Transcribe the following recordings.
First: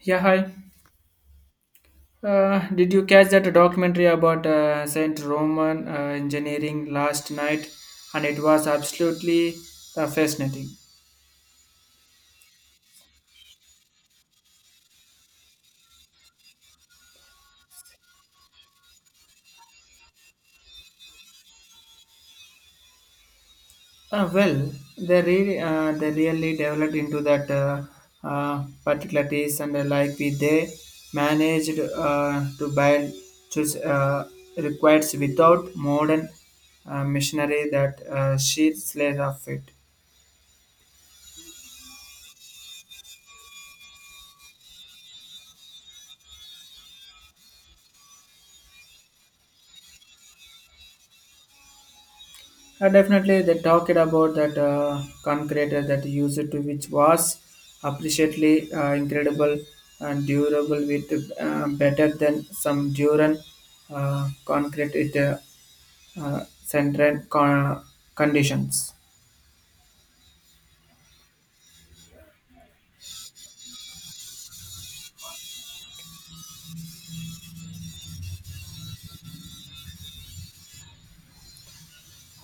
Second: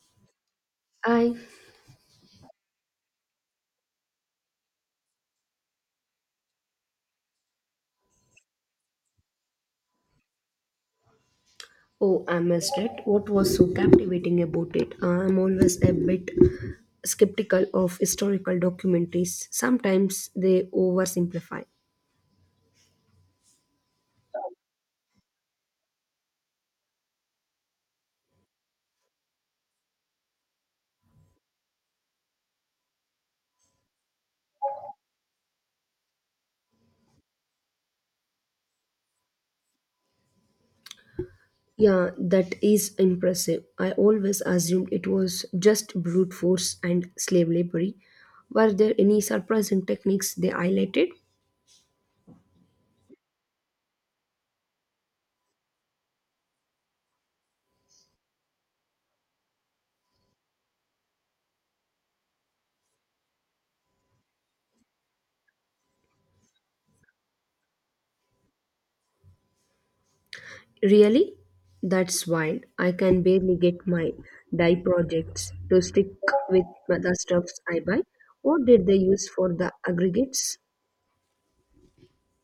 Yeah, hi. I Did you catch that documentary about Saint Roman engineering last night? And it was absolutely fascinating. Oh, I missed it. What was so captivating about it? I'm always a bit skeptical of historical documentaries. Sometimes they oversimplify. Well, they really developed into that particularities and like we they managed to build choose requires without modern machinery that sheer slate of it. Yeah, that is impressive. I always assumed it was just brute force and slave labour. Were there any surprising techniques they highlighted? Definitely, they talked about that concrete that used to which was appreciably incredible and durable with better than some Duran concrete it uh, central con- conditions. Really? That's wild. I can barely get my dye projects to stick with the stuffs I buy. What did they use for the aggregates?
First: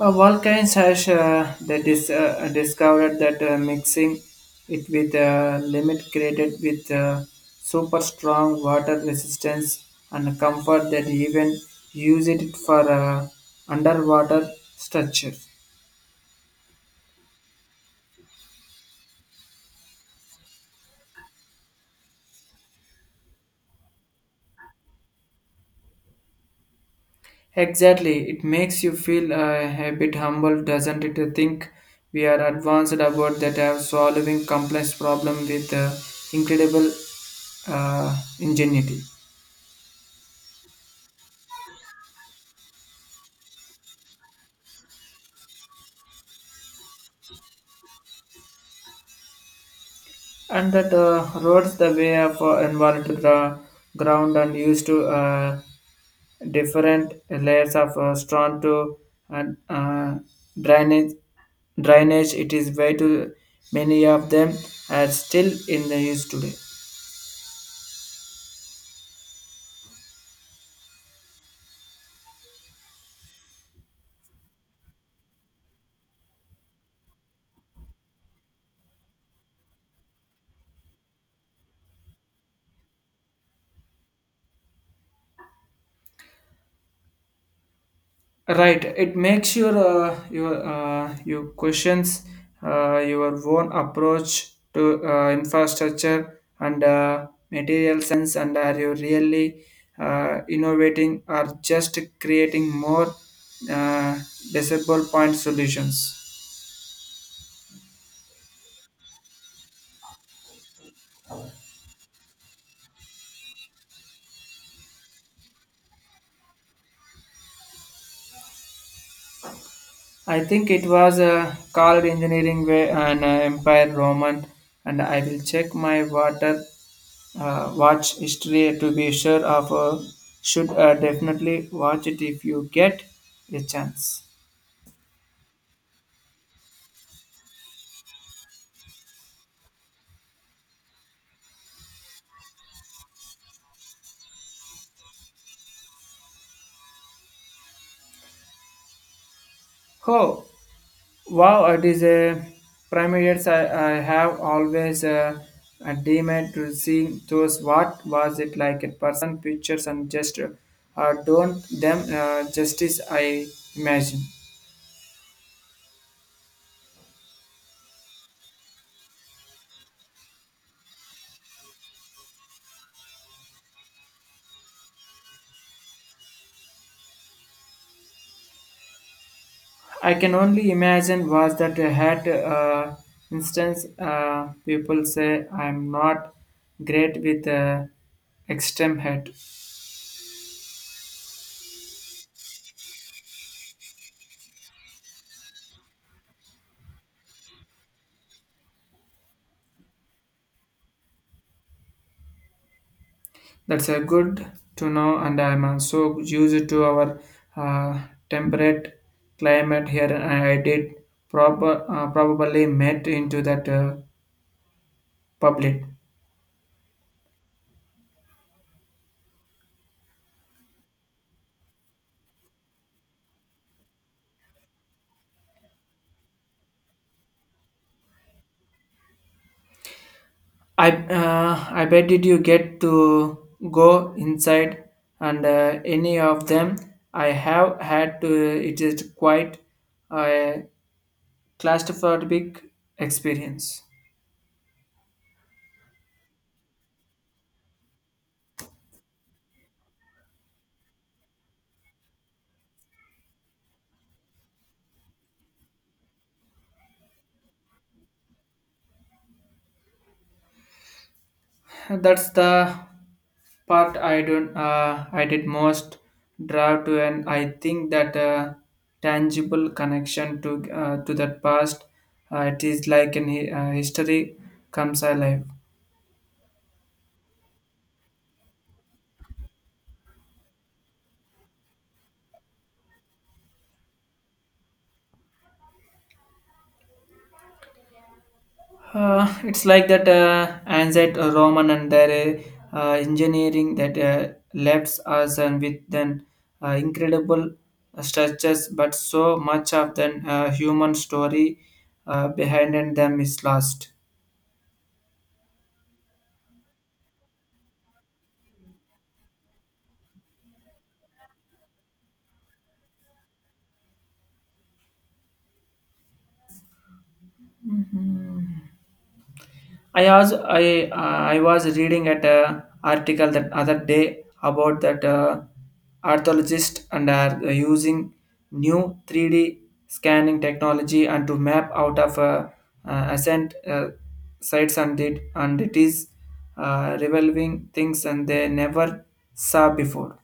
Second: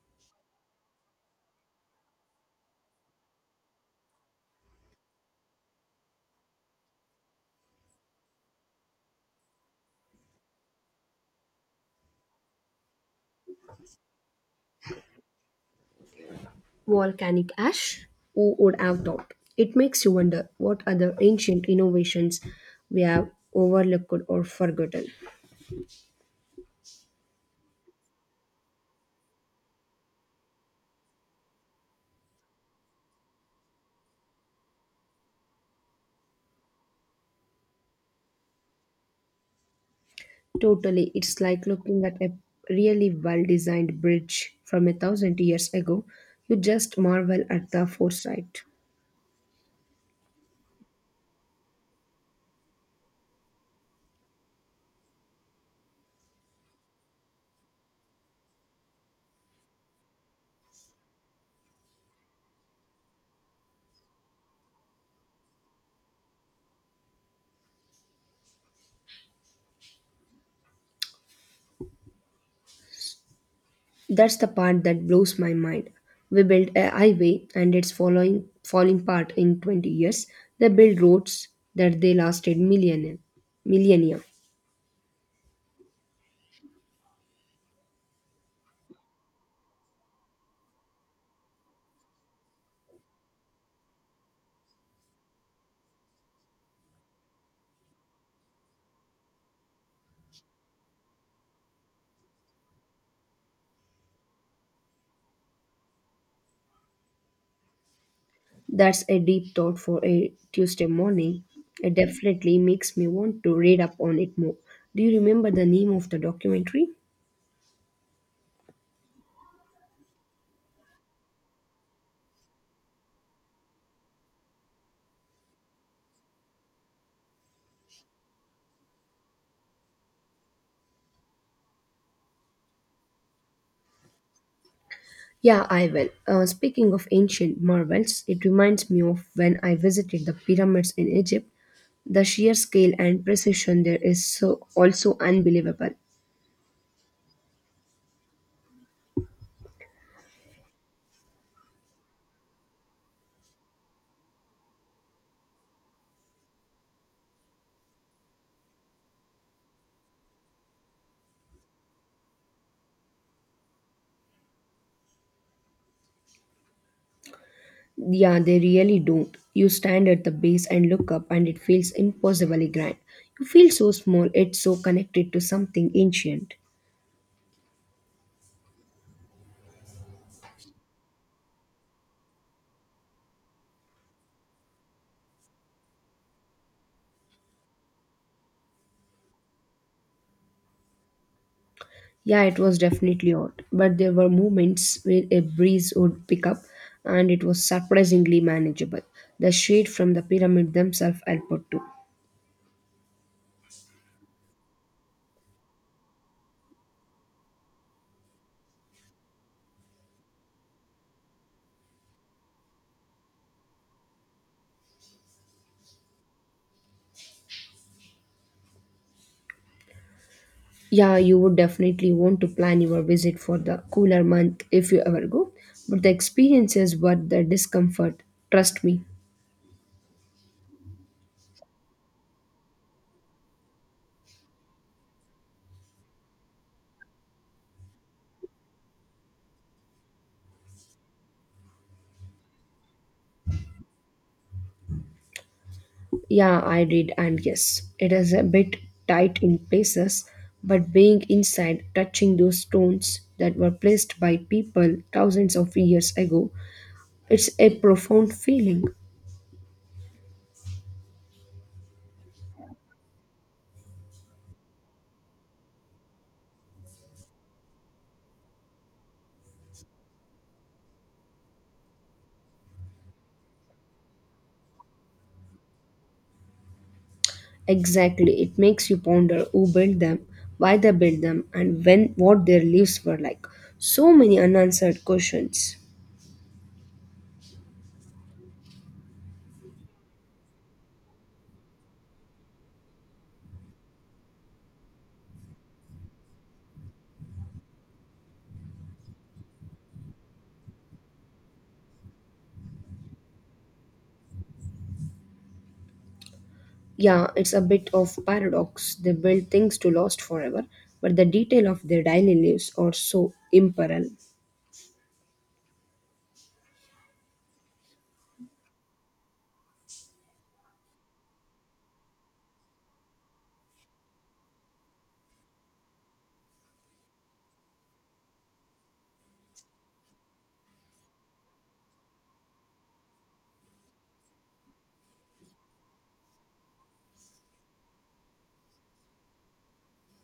Vulcans has they discovered that mixing it with a limit created with super strong water resistance and comfort that even use it for underwater structures. Volcanic ash? Who would have thought? It makes you wonder what other ancient innovations we have overlooked or forgotten. Exactly, it makes you feel a bit humble, doesn't it? To think we are advanced about that have solving complex problem with incredible ingenuity. Totally, it's like looking at a really well designed bridge from a 1,000 years ago. You just marvel at the foresight. And that roads the way of involved to the ground and used to different layers of stone to and drainage drainage it is way too many of them are still in the use today. That's the part that blows my mind. We built a highway and it's following falling apart in 20 years. They built roads that they lasted millennia. Millennia. Right, it makes your you questions your own approach to infrastructure and material sense, and are you really innovating or just creating more uh, disable point solutions? That's a deep thought for a Tuesday morning. It definitely makes me want to read up on it more. Do you remember the name of the documentary? I think it was called Engineering Way and Empire Roman, and I will check my water watch history to be sure of. Should definitely watch it if you get a chance. Yeah, I will. Speaking of ancient marvels, it reminds me of when I visited the pyramids in Egypt. The sheer scale and precision there is so also unbelievable. Oh, wow! It is a primates. I have always a demand to see those. What was it like? A person, pictures, and gesture. Don't them justice. I imagine. Yeah, they really don't. You stand at the base and look up, and it feels impossibly grand. You feel so small, it's so connected to something ancient. I can only imagine was that I had instance people say I'm not great with extreme head. Yeah, it was definitely odd, but there were moments where a breeze would pick up, and it was surprisingly manageable. The shade from the pyramid themselves helped too. That's a good to know, and I'm so used to our uh, temperate climate here. I did proper probably met into that public. Yeah, you would definitely want to plan your visit for the cooler month if you ever go, but the experience is worth the discomfort, trust me. I bet did you get to go inside and any of them I have had to it is quite a claustrophobic experience. Yeah, I did, and yes, it is a bit tight in places, but being inside, touching those stones that were placed by people thousands of years ago, it's a profound feeling. That's the part I don't I did most draw to and I think that tangible connection to that past it is like an history comes alive. Exactly, it makes you ponder who built them, why they built them, and when what their lives were like. So many unanswered questions. It's like that ancient Roman and their engineering that left us and with an incredible structures, but so much of the human story behind them is lost. Yeah, it's a bit of paradox. They build things to last forever, but the detail of their daily lives are so imperiled. I was reading at a article that other day about that archaeologists and are using new 3D scanning technology and to map out of ascent sites and it is revolving things and they never saw before.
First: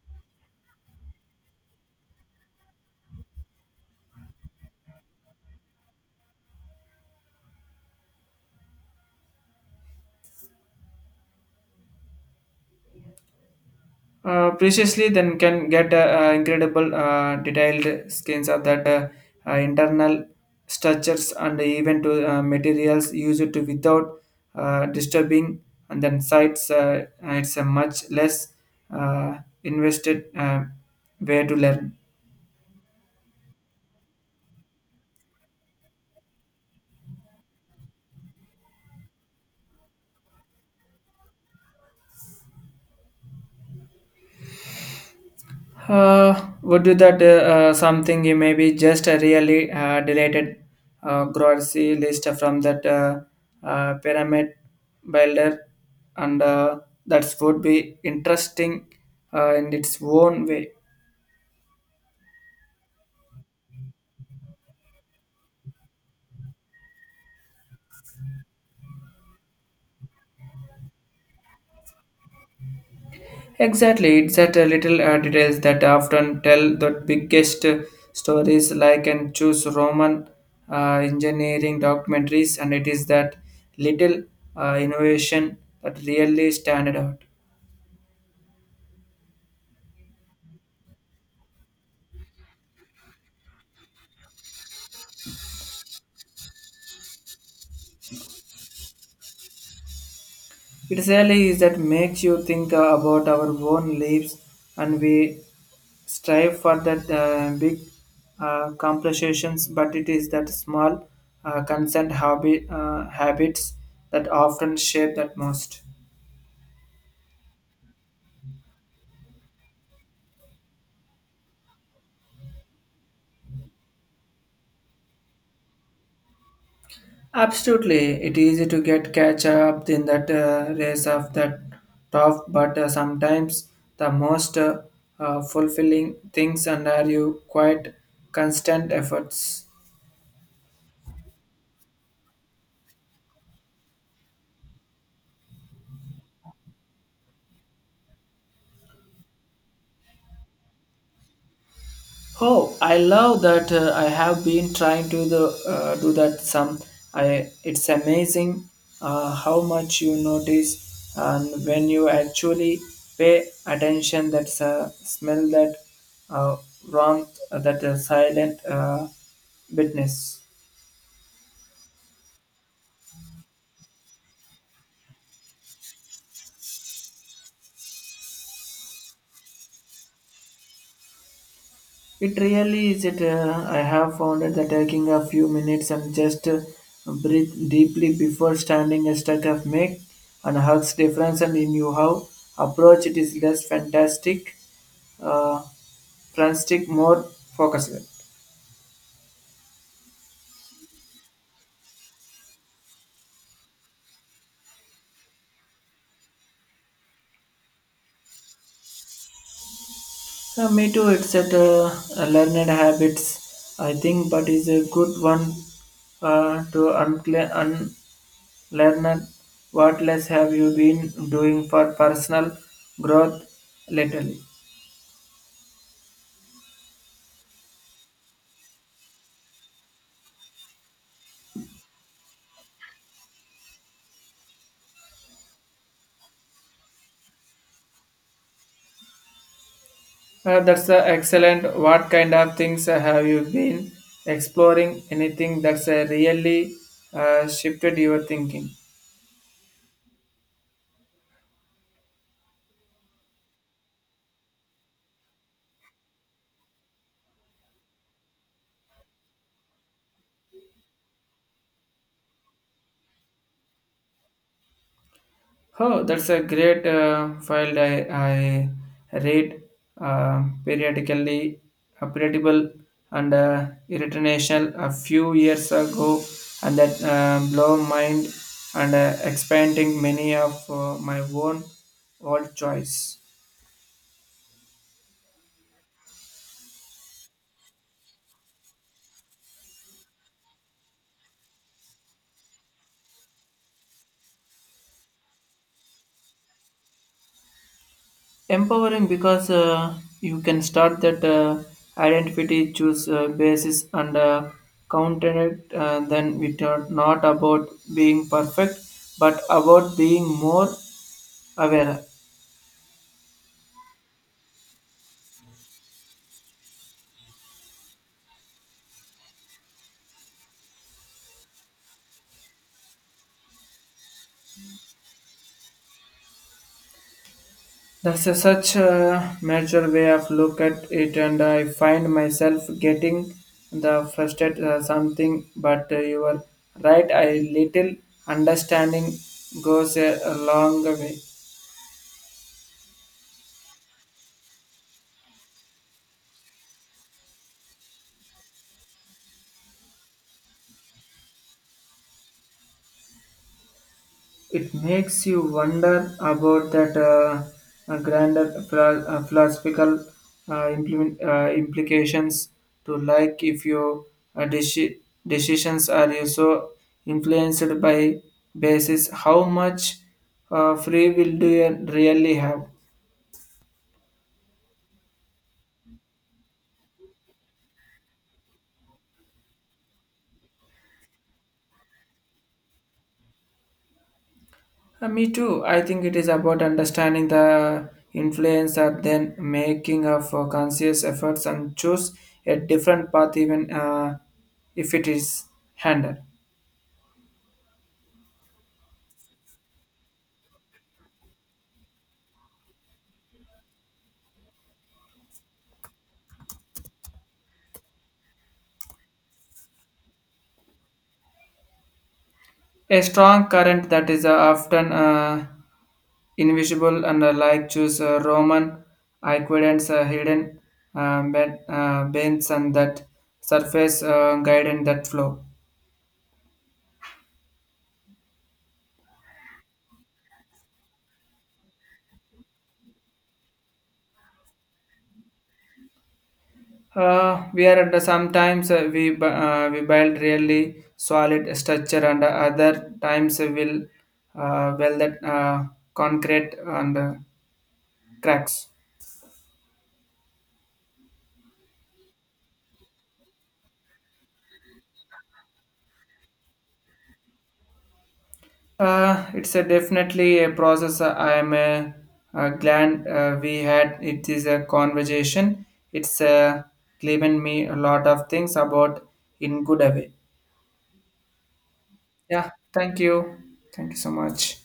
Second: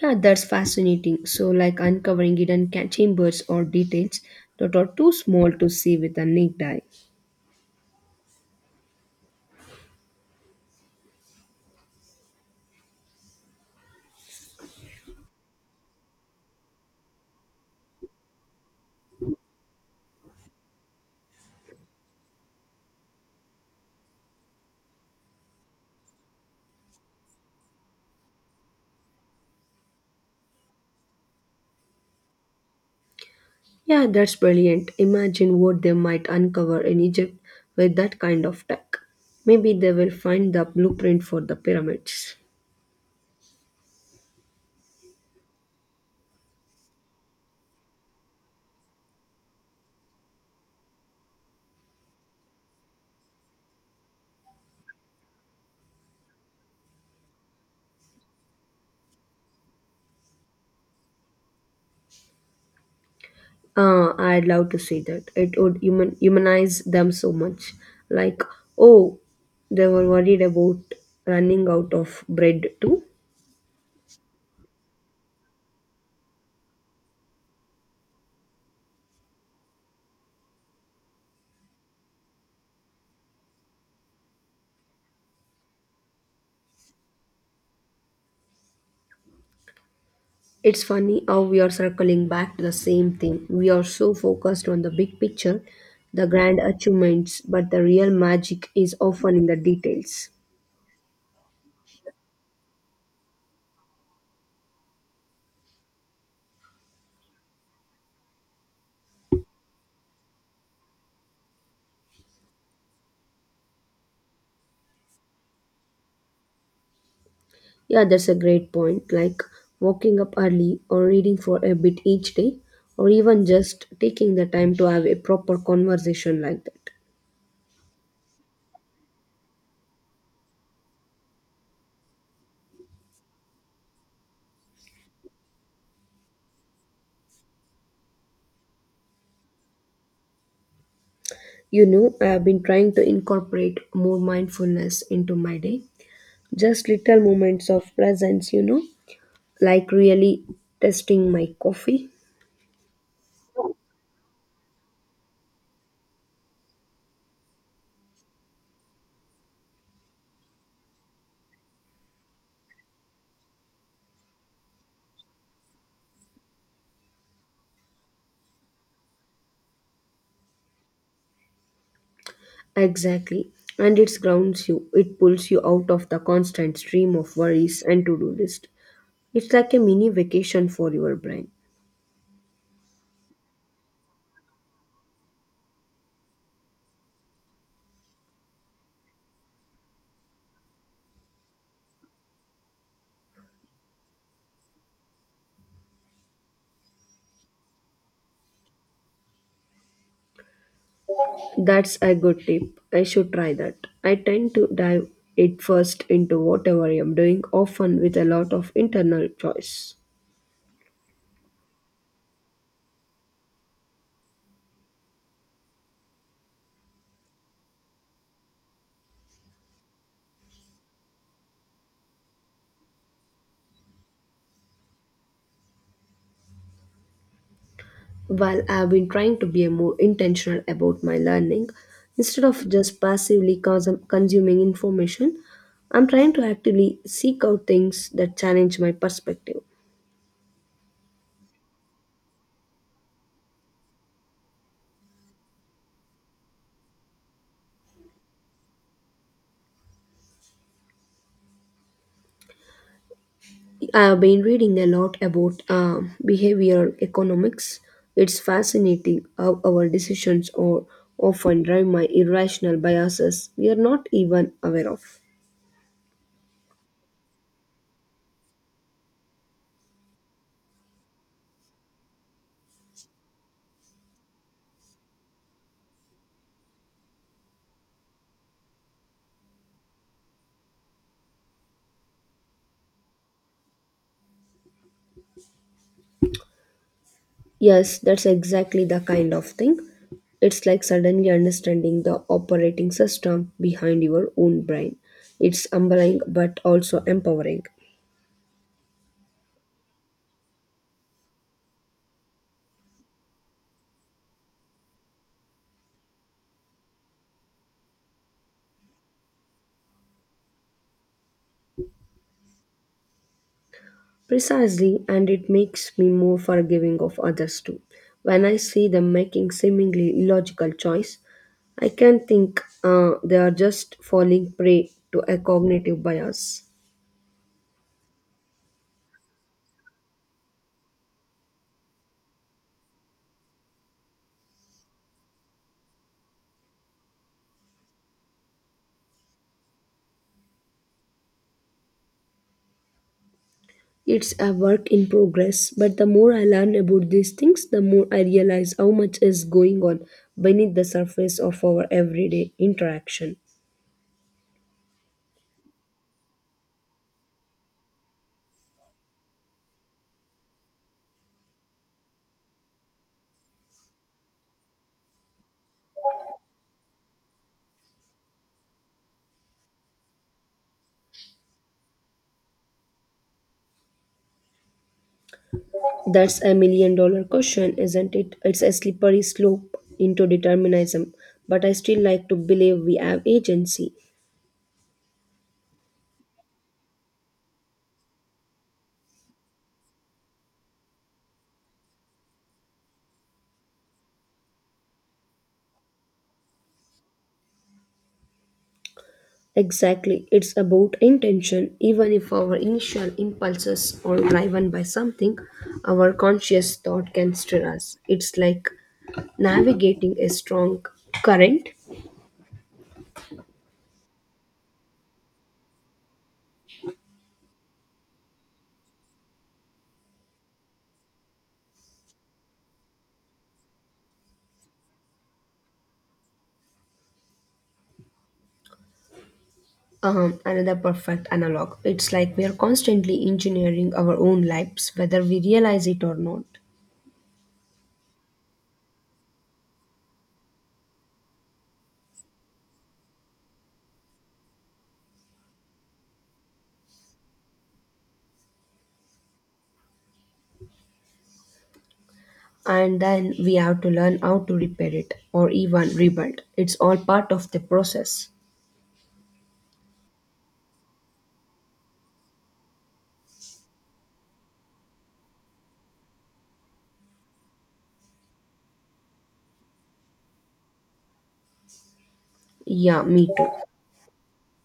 Yeah, that's fascinating. So, like uncovering hidden ca- chambers or details that are too small to see with a naked eye. Preciously, then can get incredible detailed skins of that internal structures and even to materials used to without disturbing and then sites. It's a much less uh, invested way to learn. Yeah, that's brilliant. Imagine what they might uncover in Egypt with that kind of tech. Maybe they will find the blueprint for the pyramids. Would do that something you maybe just a really deleted grocery list from that pyramid builder, and that would be interesting in its own way. I'd love to see that. It would human, humanize them so much. Like, oh, they were worried about running out of bread too. Exactly, it's that little details that often tell the biggest stories, like and choose Roman engineering documentaries, and it is that little innovation that really stand out. It's funny how we are circling back to the same thing. We are so focused on the big picture, the grand achievements, but the real magic is often in the details. It really is that makes you think about our own lives and we strive for that big compensations, but it is that small habits that often shape that most. Yeah, that's a great point. Like waking up early or reading for a bit each day, or even just taking the time to have a proper conversation like that. Absolutely, it is easy to get catch up in that race of that top, but sometimes the most fulfilling things and are you quite constant efforts. You know, I have been trying to incorporate more mindfulness into my day. Just little moments of presence, you know, like really tasting my coffee. Oh, I love that. I have been trying to do that some. I It's amazing how much you notice, and when you actually pay attention, that smell, that uh, warmth, that silent witness. Exactly. And it grounds you. It pulls you out of the constant stream of worries and to do list. It's like a mini vacation for your brain. It really is it. I have found it that taking a few minutes and just breathe deeply before standing a stuck of make and hugs difference and in you how approach it is uh, frantic, more focused. That's a good tip. I should try that. I tend to dive it first into whatever I am doing, often with a lot of internal choice. Me too. It's at learned habits, I think, but is a good one to unlearn what less have you been doing for personal growth lately. While I have been trying to be more intentional about my learning, instead of just passively consuming information, I'm trying to actively seek out things that challenge my perspective. That's excellent. What kind of things have you been exploring? Anything that's really shifted your thinking? I've been reading a lot about behavioral economics. It's fascinating how our decisions are often driven by irrational biases we are not even aware of. Oh, that's a great file. I read uh, periodically, periodical and irritational a few years ago, and that blow mind and expanding many of my own old choice. Yes, that's exactly the kind of thing. It's like suddenly understanding the operating system behind your own brain. It's humbling but also empowering. Empowering because you can start that identity choose basis and counter it then it are not about being perfect but about being more aware. Precisely, and it makes me more forgiving of others too. When I see them making seemingly illogical choice, I can think they are just falling prey to a cognitive bias. That's a such a major way of look at it and I find myself getting the frustrated something but you are right a little understanding goes a long way. It's a work in progress, but the more I learn about these things, the more I realize how much is going on beneath the surface of our everyday interaction. It makes you wonder about that grander philosophical implications to like if your uh, deci- decisions are you so influenced by basis how much free will do you really have. That's a million dollar question, isn't it? It's a slippery slope into determinism, but I still like to believe we have agency. Me too. I think it is about understanding the influence and then making of conscious efforts and choose a different path even if it is handled. Exactly, it's about intention. Even if our initial impulses are driven by something, our conscious thought can steer us. It's like navigating a strong current. A strong current that is often invisible and like choose Roman aqueducts, hidden bends and that surface guidance that flow. Another perfect analog. It's like we are constantly engineering our own lives, whether we realize it or not. We are at the sometimes we build really solid structure and other times we will well that concrete and cracks. And then we have to learn how to repair it or even rebuild. It's all part of the process. It's a definitely a process. I am glad we had it is a conversation. It's Given me a lot of things about in good way. Yeah, thank Yeah, me you. too. Thank you so much.